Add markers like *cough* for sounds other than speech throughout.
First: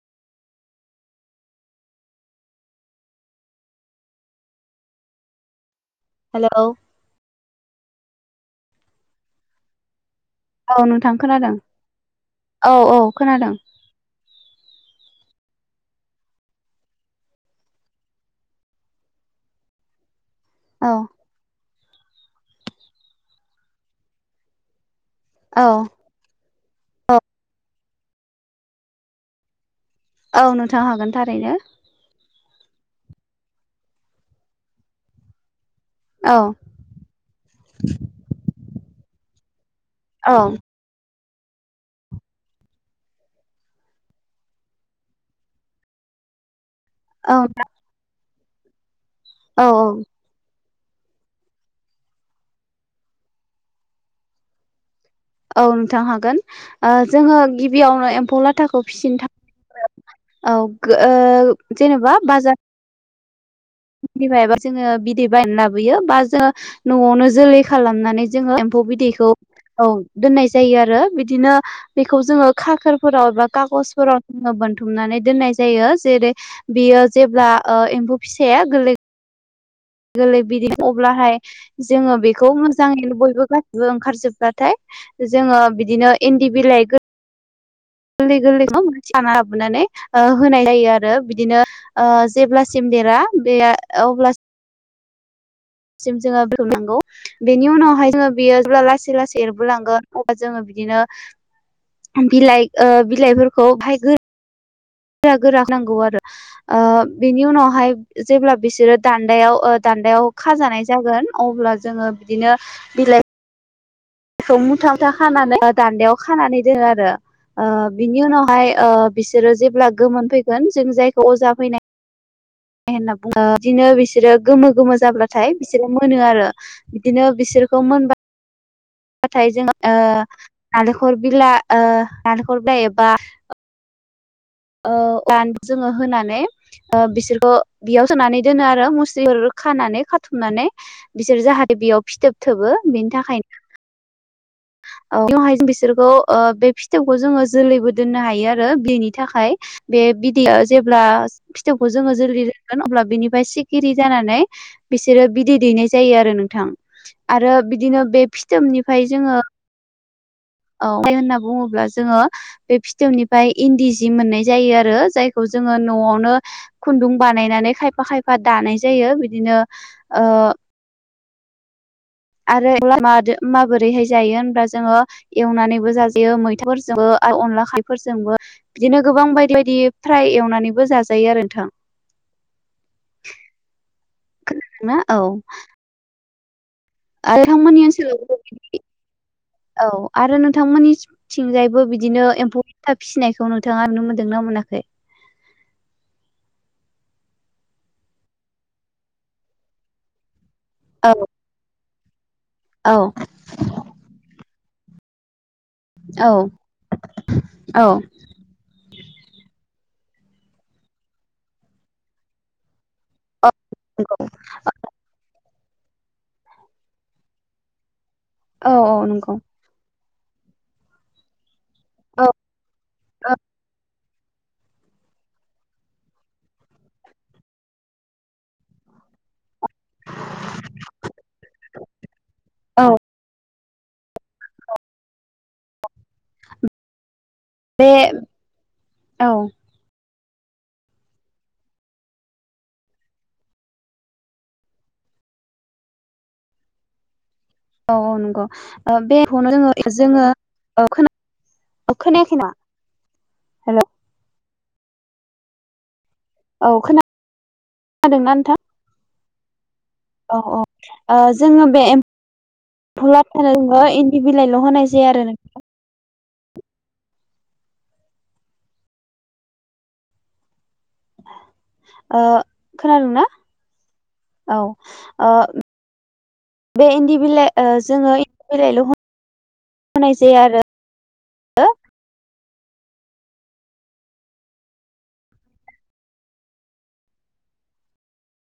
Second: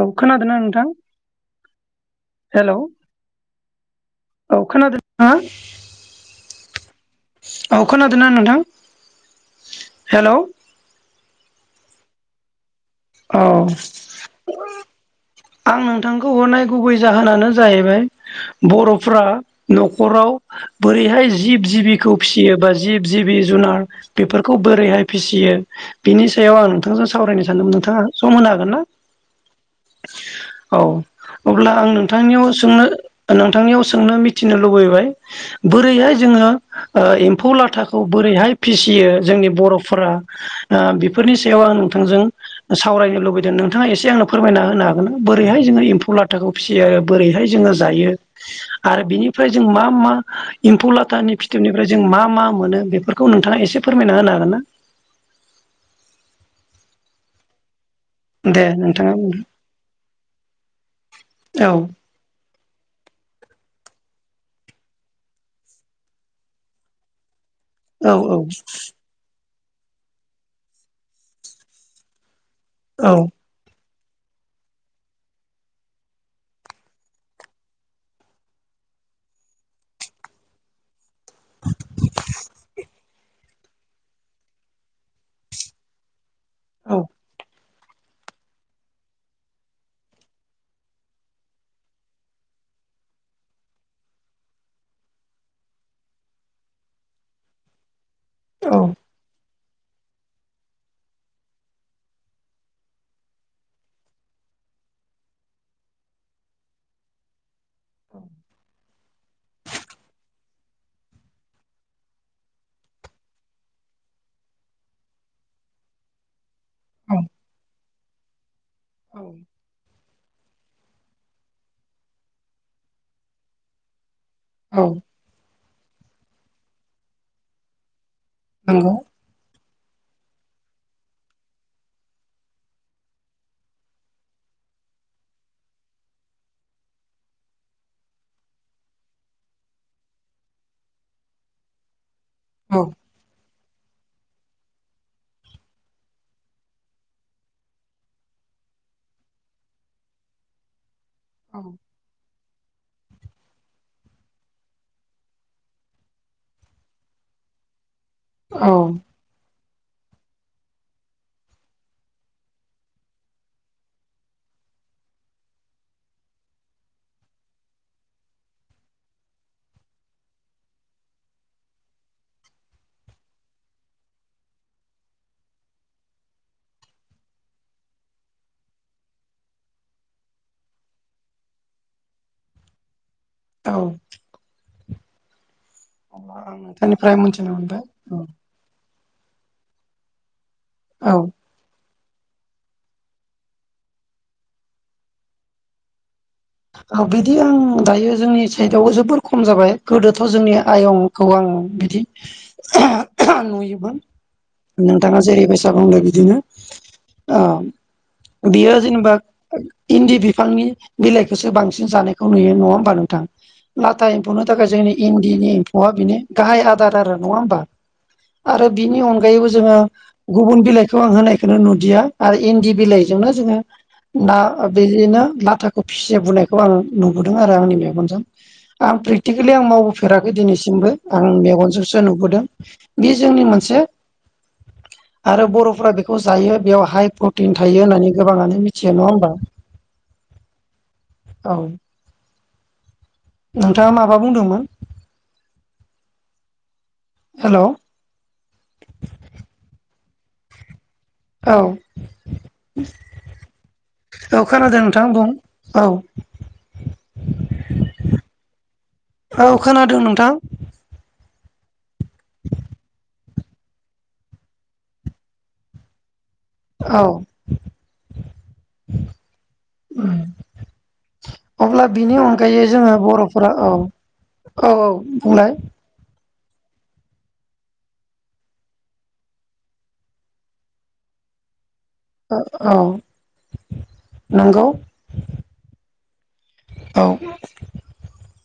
औ खोनादोंना नोंथां हेल'? औ खोनादोंना? हेलौ। अ खोनादों न नथां? औ नोंथां खोनादों औ औ खोनादों। आं नोंथांखौ हरनाय गुबै जाहोनानो जाहैबाय बर'फ्रा न'खराव औ बोरैहाय जिब जिबिखौ फिसियो बा जिब जिबि जुनार बेफोरखौ बोरैहाय फिसियो औ बिनि सायाव आं नोंथांजों औ सावरायनो सानदोंमोन नोंथाङा सम होनो हागोन ना? औ नोंथां हागोन थारैनो अब्ला आं नोंथांनियाव सोंनो नोंथांनियाव सोंनो मिथिनो लुबैबाय। बोरैहाय औ जोङो ओ एम्फौ लाथाखौ बोरैहाय फिसियो जोंनि बर' फ्रा ओ औ बिब बेफोरनि सायाव आं नोंथांजों सावरायनो लुबैदों नोंथाङा एसे आंनो फोरमायना होनो हागो बोरैहाय जोङो एम्फौ लाथाखौ फिसियो औ बोरैहाय जोङो जायो आरो बिनिफ्राय जों औ मा मा एम्फौ लाथानि फिथोबनिफ्राय जों मा मा मोनो बेफोरखौ नोंथाङा एसे फोरमायना होनो हागोन ना औ नोंथां हागोन ओ जोङो गिबियावनो एम्फौ दे लाथाखौ नोंथाङा फिसिनो बुंदो था औ गो औ ओ जेनेबा बाजार बि बायबा जोङो बिदै बायनानै लाबोयो बा जों न'आवनो जोलै औ खालामनानै जोङो एम्फौ बिदैखौ औ दोननाय जायो आरो बिदिनो बेखौ जोङो खाखोरफोराव औ एबा खागज फोराव बोनथुमनानै दोनाय जायो जेरै बियो जेब्ला ओ एम फौ फिसाया गोलै गोरलै बिदि अब्लाहाय जोङो बेखौ मोजाङैनो बयबो गा *unintelligible* बो ओंखारजोबाथाय जोङो बिदिनो इन्दि बिलाइ गो गोरलै गोरलै खाना लाबोनानै होनाय जायो आरो बिदिनो ओ जेब्लासिम देरा बे अब्लास सिम जोंङो *unintelligible* बेनि उनावहाय जोङो बियो औ जेब्ला लासै लासै एर लांगोन अब्लाजोङो बिदिनो बिलाइ ओ बिलाइफोरखौ फाय गोर गोरा गोरा नांगौ आरो ओ बेनि उनाव फाय जेब्ला बिसोरो दान्दायाव ओ दान्दायाव खाजानाय जागोन अब्ला जोङो बिदिनो बिलाइ मौ मुथ मुथा खानानै दान्दायाव खानानै दोनो आरो औ ओ बिनि उनावहाय ओ बिसोरो जेब्ला गोमोन फैगोन जों जायखौ अजा फैनाय *inaudible* होनना बुङो बिदिनो बिसोरो गोमो औ गोमो जाब्लाथाय बिसोरो मोनो आरो बिदिनो बिसोरखौ मोनबा नंगौ नाथाय जों ओ नालेंखर बिलाइ ओ नालेंखर बिला एबा ओ *unintelligible* जोङो होनानै ओ बिसोरखौ बेयाव सोनानै दोनो आरो मुस्रिफोर खानानै खाथुमनानै बिसोर जाहाथे बेयाव फिथोब थोबो औ बिनि थाखाय *unintelligible* हाय बिसोरखौ ओ बे फिथोबखौ जोङो जोलैबो दोननो हायो आरो बिदैनि थाखाय बे बिदैया जेब्ला औ फिथौखौ जोङो जोलै अब्ला बिनिफ्राय सिखिरि जानानै बिसोरो बिदै दैनाय जायो आरो नोंथां आरो बिदिनो बे फिथोबनिफ्राय जोङो *inaudible* औ माय होनना बुङोब्ला जोङो बे फिथोबनिफ्राय इन्दि सि मोननाय जायो आरो जायखौ जोङो न'आवनो खुनदुं बानायनानै खायफा खायफा दानाय जायो बिदिनो ओ ओ आरो *unintelligible* माबोरैहाय जायो होनब्लाा जोङो एवनानैबो जाजायो मैथाफोरजोंबो अनला खा *unintelligible* फोरजोंबो बिदिनो गोबां बायदि बायदि फ्राय एवनानैबो जाजायो आरो नोंथां औ ना औ *unintelligible* *unintelligible* मोनथिनो थां मोनबाय मोननि ओनसोलावबो बिबदि औ आरो औ नोंथांमोननिथिंजायबो बिद बिदिनो एम्फौ *unintelligible* था फिसिनायखौ नोंथाङा नुनो मोनदोंनाा मोनाखै? औ बिदि आं दायो जोंनि साइडआव जोबोर खम जाबाय गोदोथ' जोंनिया औ आयंखौ आं बिदि औ नुयोमोन नोंथाङा जेरैबायसा दा बुंदों औ बिदिनो आ औ बियो जेनेबा इन्दि बिफांनि बिलाइखौसो बांसिन जानायखौ नुयो नङा होमबा नों थां नाथाय एम्फौनो थाखाय जोंनि इन्दिनि एम्फौआ बिनो गाहाय आदार आरो नङा होमबा। आरो औ बिनि औ नंगौ अनगायैबो जोङो गुबुन बिलाइखौ आं होनायखौनो नु दिया औ आरो इन्दि बिलाइजोंनो औ जोङो ना बिदिनो लाथाखौ फिसि बुननायखौ आङो नुबोदों आरो आंनि मेगनजों आं प्रेटिक केलि आं मावबोफेराखै दिनैसिमबो आं मेगनजोंसो नुबोदों औ बे जोंनि मोनसे आरो बर'फ्रा बेखौ जायो बेयाव हाइ प्रटिन थायो बे होननानै गोबाङानो मिथियो नङा औ होमबा? औ। नोंथाङा माबा बुंदोंमोन? औ औ नंगौ ओ बेखौनो जोङो जोङो खोना खोनायाखै नामा? हेलौ। औ खोनादों नोंथां बुं औ। औ खोना खोनादोंना नोंथां? औ खोनादों औ नोंथां। औ ओ जोङो बे एम्फुलाथानो जोङो इन्दि बिलाइल' होनाय जाया आरो नोंथां। औ। अब्ला बिनि ओ अनगायै जोङो खोनादोंना बर'फोरा औ। औ औ ओ बुंलाय। बे इन्दि बिलाइ ओ जोङो इन्दि बिलाइल' हो नाय जाया आरो। ओ औ नंगौ। औ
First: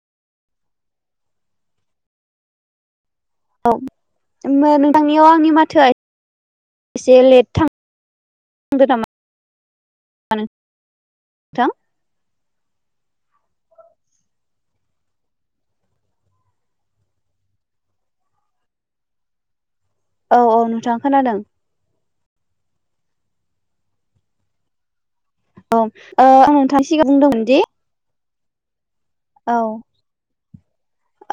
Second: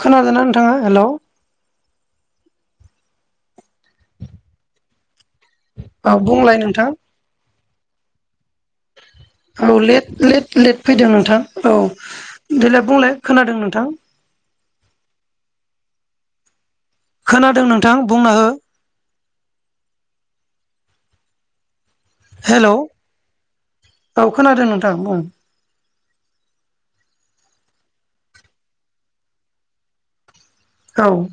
खोनादो ना नोंथाङा हेलौ। औ नोंथांनियाव आंनि माथोआ औ बुंलाय नोंथां एसे लेट थां दो नामा? औ लेट लेट लेट फैदों नोंथां औ। देलाय बुंलाय खोनादों नोंथां। खोनादों नोंथां बुंना हो। औ औ नोंथां खोनादों। हेलौ औ खोनादों नोंथां बुं। औ ओ आं नोंथांनि सिगाङाव बुंदोंमोनदि औ।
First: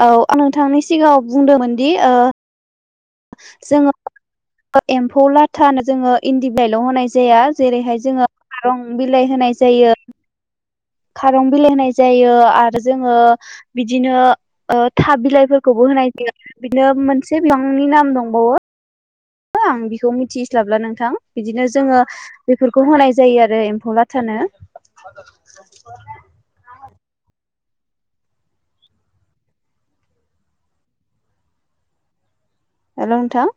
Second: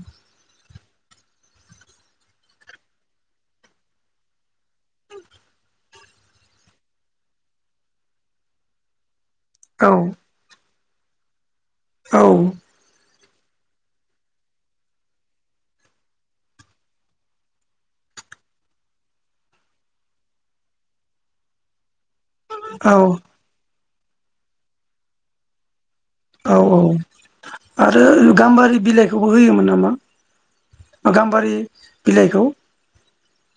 औ आं नोंथांनि सिगाङाव बुंदोंमोन दि ओ जोङो एम्फौ लाथानो जोङो इन्दि बिलायल' होनाय जाया जेरैहाय जोङो खारं बि लाय होनाय जायो। खारं बिलाइ होनाय औ जायो आरो जोङो बिदिनो ओ था बिलाइफोरखौबो होनाय जायो बिदिनो मोनसे बिफांनि नाम दंबावो। *inaudible* आं बिखौ मिथिस्लाबला नोंथां बिदिनो जोङो बेफोरखौ होनाय जायो आरो एम्फौ ला थानो। औ औ आरो गाम्बारि बिलाइखौबो होयोमोन नामा? गाम्बारि बिलाइखौ। हेल' नोंथां।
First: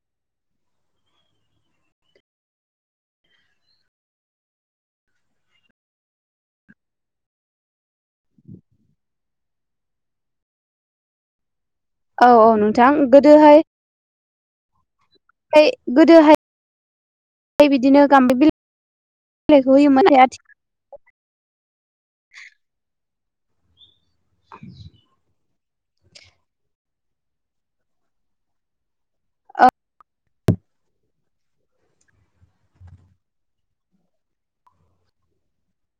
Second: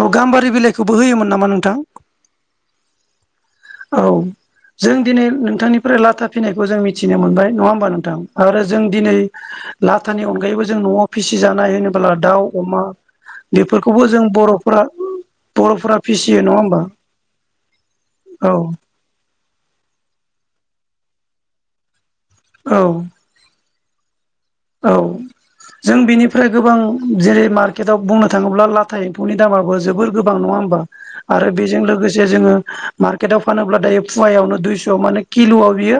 औ गाम्बारि बिलाइखौबो होयोमोन नामा नोंथां? औ। जों दिनै नोंथांनिफ्राय लाथा फिनायखौ जों मिथिनो मोनबाय नङा होमबा नोंथां आरो जों दिनै लाथानि अनगायैबो जों न'आव फिसिजानाय होनोब्ला औ दाउ, औ अमा नोंथां गोदोहाय बेफोरखौबो जों बर'फोरा बर'फोरा फिसियो गोदोहाय नङा होमबा बिदिनो गाम्बारि औ। *unintelligible* औ औ जों बेनिफ्राय गोबां जेरै मार्केटआव बुंनो थाङोब्ला लाथा एम्फौनि दामाबो जोबोर गोबां नङा ओमबा आरो बेजों लोगोसे जोङो मार्केटाव फानोब्ला दायो फुवायावनो दुइस' माने किल किल' आव बियो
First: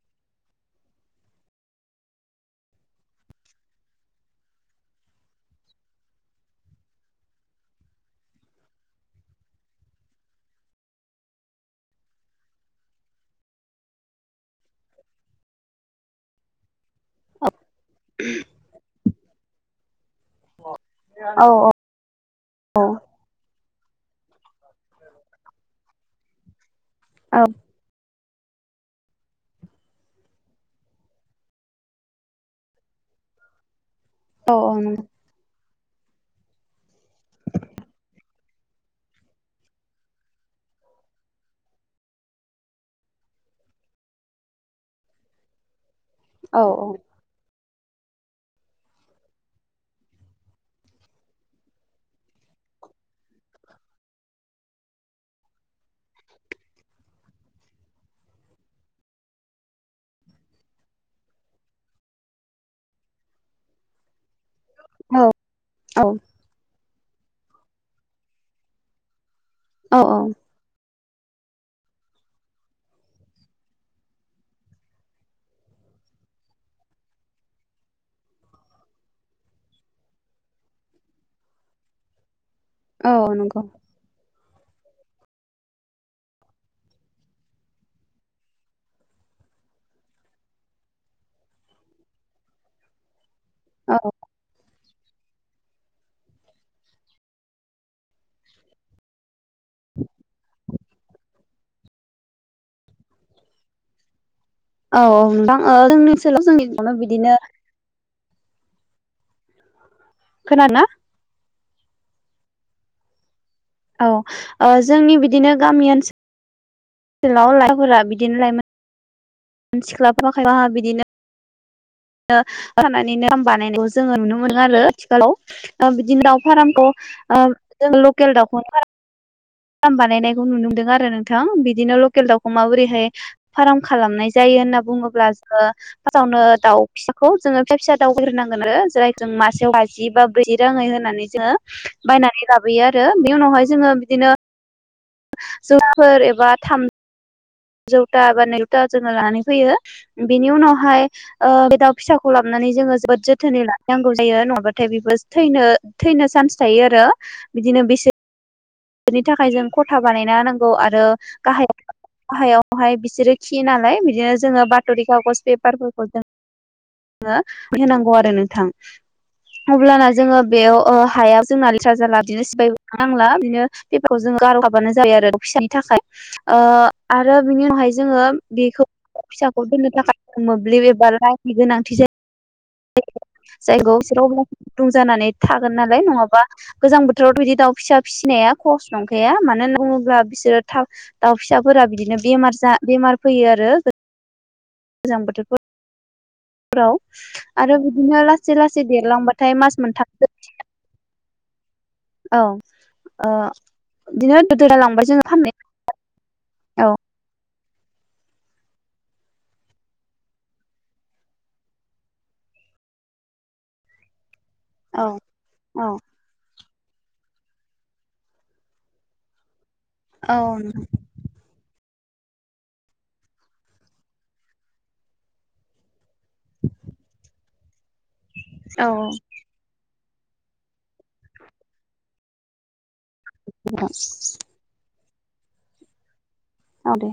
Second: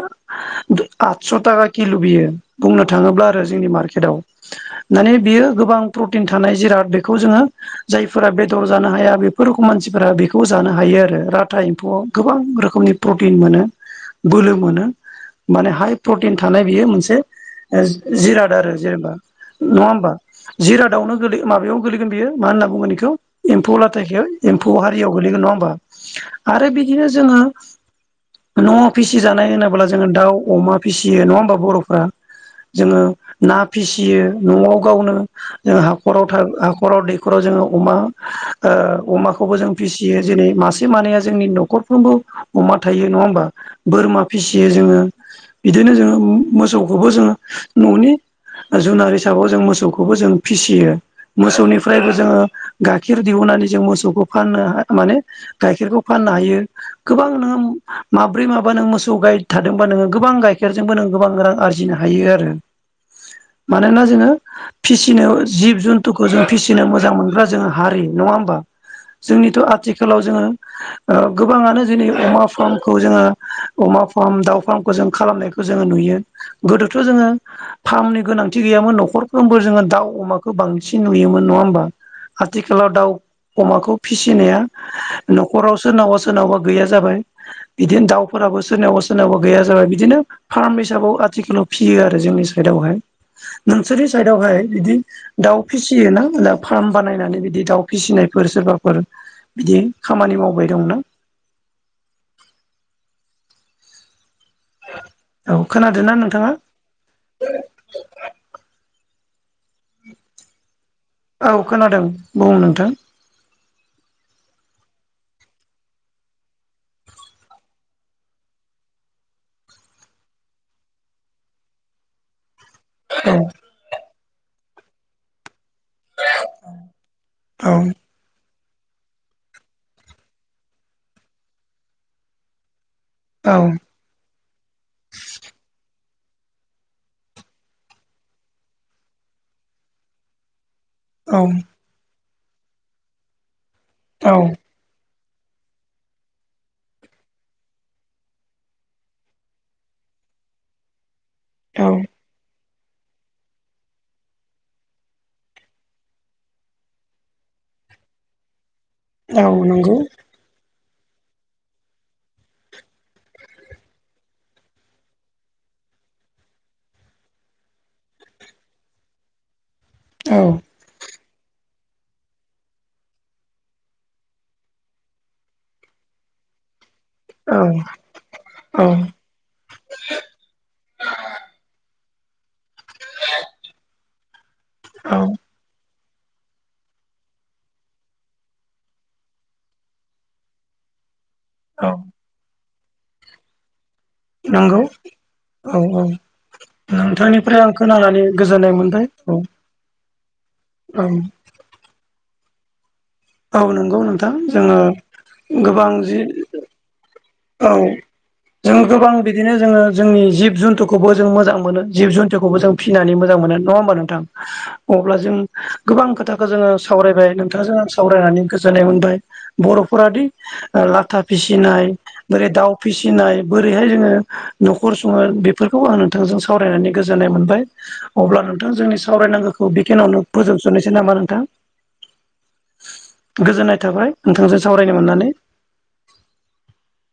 आटस' ताका किल' बियो बुंनो थाङोब्ला जोंनि मकेटआव माने बियो गोबां प्रटिन थानाय जिराद बेखौ जोङो जायफोरा बेदर जानो हाया बेफोर रोखोम मानसिफोरा बेखौ जानो हायो आरो लाथा एम्फौआव गोबां रोखोमनि प्रटिन मोनो बोलो मोनो माने हाइ प्रटिन थानाय बियो मोनसे जिराद आरो जेनेबा। नङा होमबा जिरादावनोै औ माबायाव गोलैगोन बियो मा होनना औ बुङोन बेखौ एम्फौ लाथायखौ एम्फौ हारियाव गोलैगोन नङा होमबा आरो बिदिनो जोङो न' फिसिजानाय होनोब्ला जोङो दाउ अमा फिसियो नङा होमबा बर'फ्रा? जोङो ना फिसियो औ न'आव गावनो। जों हाखराव हाखराव दैखराव जोङो अमा ओ अमाखौबो जों फिसियो जेरै मासे मानैया जोंनि न'खरफ्रोमबो अमा थायो नङा होमबा बोरमा फिसियो जोङो बिदिनो जोङो औ मोसौखौबो जोङो न'नि जुनार हिसाबाव जों मोसौखौबो जों फिसियो। मोसौनिफ्रायबो जोङो गाइखेर दिहुननानै जों मोसौखौ फाननो माने गाइखेरखौ फान नो हायो गोबां माब्रै माबा नों मोसौ गाय थादोंबा नोङो गोबां गाइखेरजोंबो नों गोबां रां आरजिनो हायो आरो मानोना जोङो फिसिनो जिब औ जुथुखौ जों फिसिनो मोजां मोनग्रा जोङो हारि नङा होमबा? जोंनिथ' औ आथिखालाव जोङो ओ गोबाङानो जोंनि अमा फार्मखौ जोङो अमा फार्म दाउ फार्मखौ जों खालामनायखौ जोङो नुयो। बि गोदोथ' जोङो फार्मनि गोनांथि गैयामोन न'खरफ्रोमबो जोङो दाउ अमाखौ बांसिन नुयोमोन नङा नङा ओमबा आथिखालाव दाउ औ नंगौ अमाखौ फिसि फिनाया न'खराव सोरनावबा सोरनावबा गैया जाबाय। बिदिनो दाउफोराबो सोरनावाबा सोरनावबा गैया जाबाय बिदिनो फार्म हिसाबाव आथिखालाव फियो आरो जोंनि साइडआवहाय औ नोंसोरनि साइडआवहाय बिदि दाउ फिसियोना फार्म बानायनानै बिदि दाउ फिसिनायफोर सोरबाफोर बिदि खामानि मावबाय दंना? औ औ नोंथां *unintelligible* खोनादोंना जोंनि नोंथाङा ओनसोलाव बिदिनो खोनादोंना? औ खोनादों बुं नोंथां। औ ओ जोंनि बिदिनो गामि ओनसोल लाव लाइखाफोरा *unintelligible* बिदिनो लाइमोन। मान सिख्लाबफाखायबहा *unintelligible* बिदिनो बि रानानै औ नाम बानायनायाव जोङो नुनो मोनो आरो आथिखालाव। *unintelligible* बिदिनो दाउ फार्मखौ औ जों ओ लकेल दाउखौ फार्म बानायनायखौ नुनो मोनदों आरो नोंथां बिदिनो लकेल दाउखौ माबोरैहाय औ फार्म खालामनाय जायो होनना बुङोब्ला जोङो फार्टआवनो दाउ फिसाखौ जोङो फिसा फिसा दावबायग्रोनांगोन आरो जेराय जों मासेआव बाजि बा ब्रै *unintelligible* राङै होनानै औ जोङो बायनानै लाबोयो आरो बि उनावहाय जोङो बिदिनो जौफोर एबा थाम जौथा बा नौथा जोङो लानानै फैयो बिनि उनावहाय *unintelligible* ओ बे औ दाउ फिसाखौ लाबोनानै जों जोबोद जोथोनै लाखि नांगौ जायो नङाबाथाय बेबो थनो थैनो चान्स थायो आरो बिदिनो नो बिसोर बेनि औ थाखाय जों नंगौ खथा बानायना होनांगौ आरो गाहाय गाहायावहाय बिसोरो खियो नालाय बिदिनो जोङो बत'रि कागज पेपारफोरखौ जों हो होनांगौ आरो नोंथां। अब्लाना औ जोङो बेयाव ओ हायाव जोंना लिथ्रा जारला बिनो सिफायनोबो नांला बिदिनो बेफोरखौ जोङो गार' हाबानो जायो आरो फिसानि थाखाय। ओ आरो औ बिनि उनावहाय जोङो बेखौ औ फिसाखौ दोननो थाखाय मोब्लिब एबा लाइनि गोनांथि जायो। जायगायाव सोरेराव गुदुं औ जानानै थागोन नालाय जाय नङाबा गोजां बोथोरावथ' बिदि दाउ फिसा फिसिनाया सहस नंखाया मानो बुङोब्ला बिसोरो थाब दाउ फिसाफोरा औ बिदिनो बेमार बेमार फैयो आरो। नोंगौ गोजां बोथोरफोर औ औ। नोंथांनिफ्राय आं आरो बिदिनो खोनानानै लासै गोजोननाय लासै मोनबाय औ। देरलांबाथाय मास मोनथामसो औ। औ। औ नंगौ नोंथां बिदिनो जोङो दोदालांबाय फाननाय गोबां जि औ औ। जों गोबां बिदिनो जोङो जोंनि जिब जुन्थुखौबो जों मोजां मोनो जिब जुन्थुखौबो जों फिनानै मोजां मोनो नङा होमबा नोंथां? औ अब्ला जों औ गोबां खोथाखौ जोङो सावरायबाय नोंथांजों आं सावरायनानै गोजोननाय मोनबाय बर'फोरादि औ नोंथां लाथा फिसि सिनाय बोरै दाउ फिसिनाय बोरैहाय जोङो न'खर सङो बेफोरखौ आङो थांजों सावरायनानै गोजोननाय मोनबाय अब्ला नोंथां औ जोंनि सावरायनांगोखौ खिनियावनो फोजोबजोबनोसै नामा नोंथां? गोजोननाय नोंथां थाबाय नोंथांजों सावरायनो मोननानै। औ दे।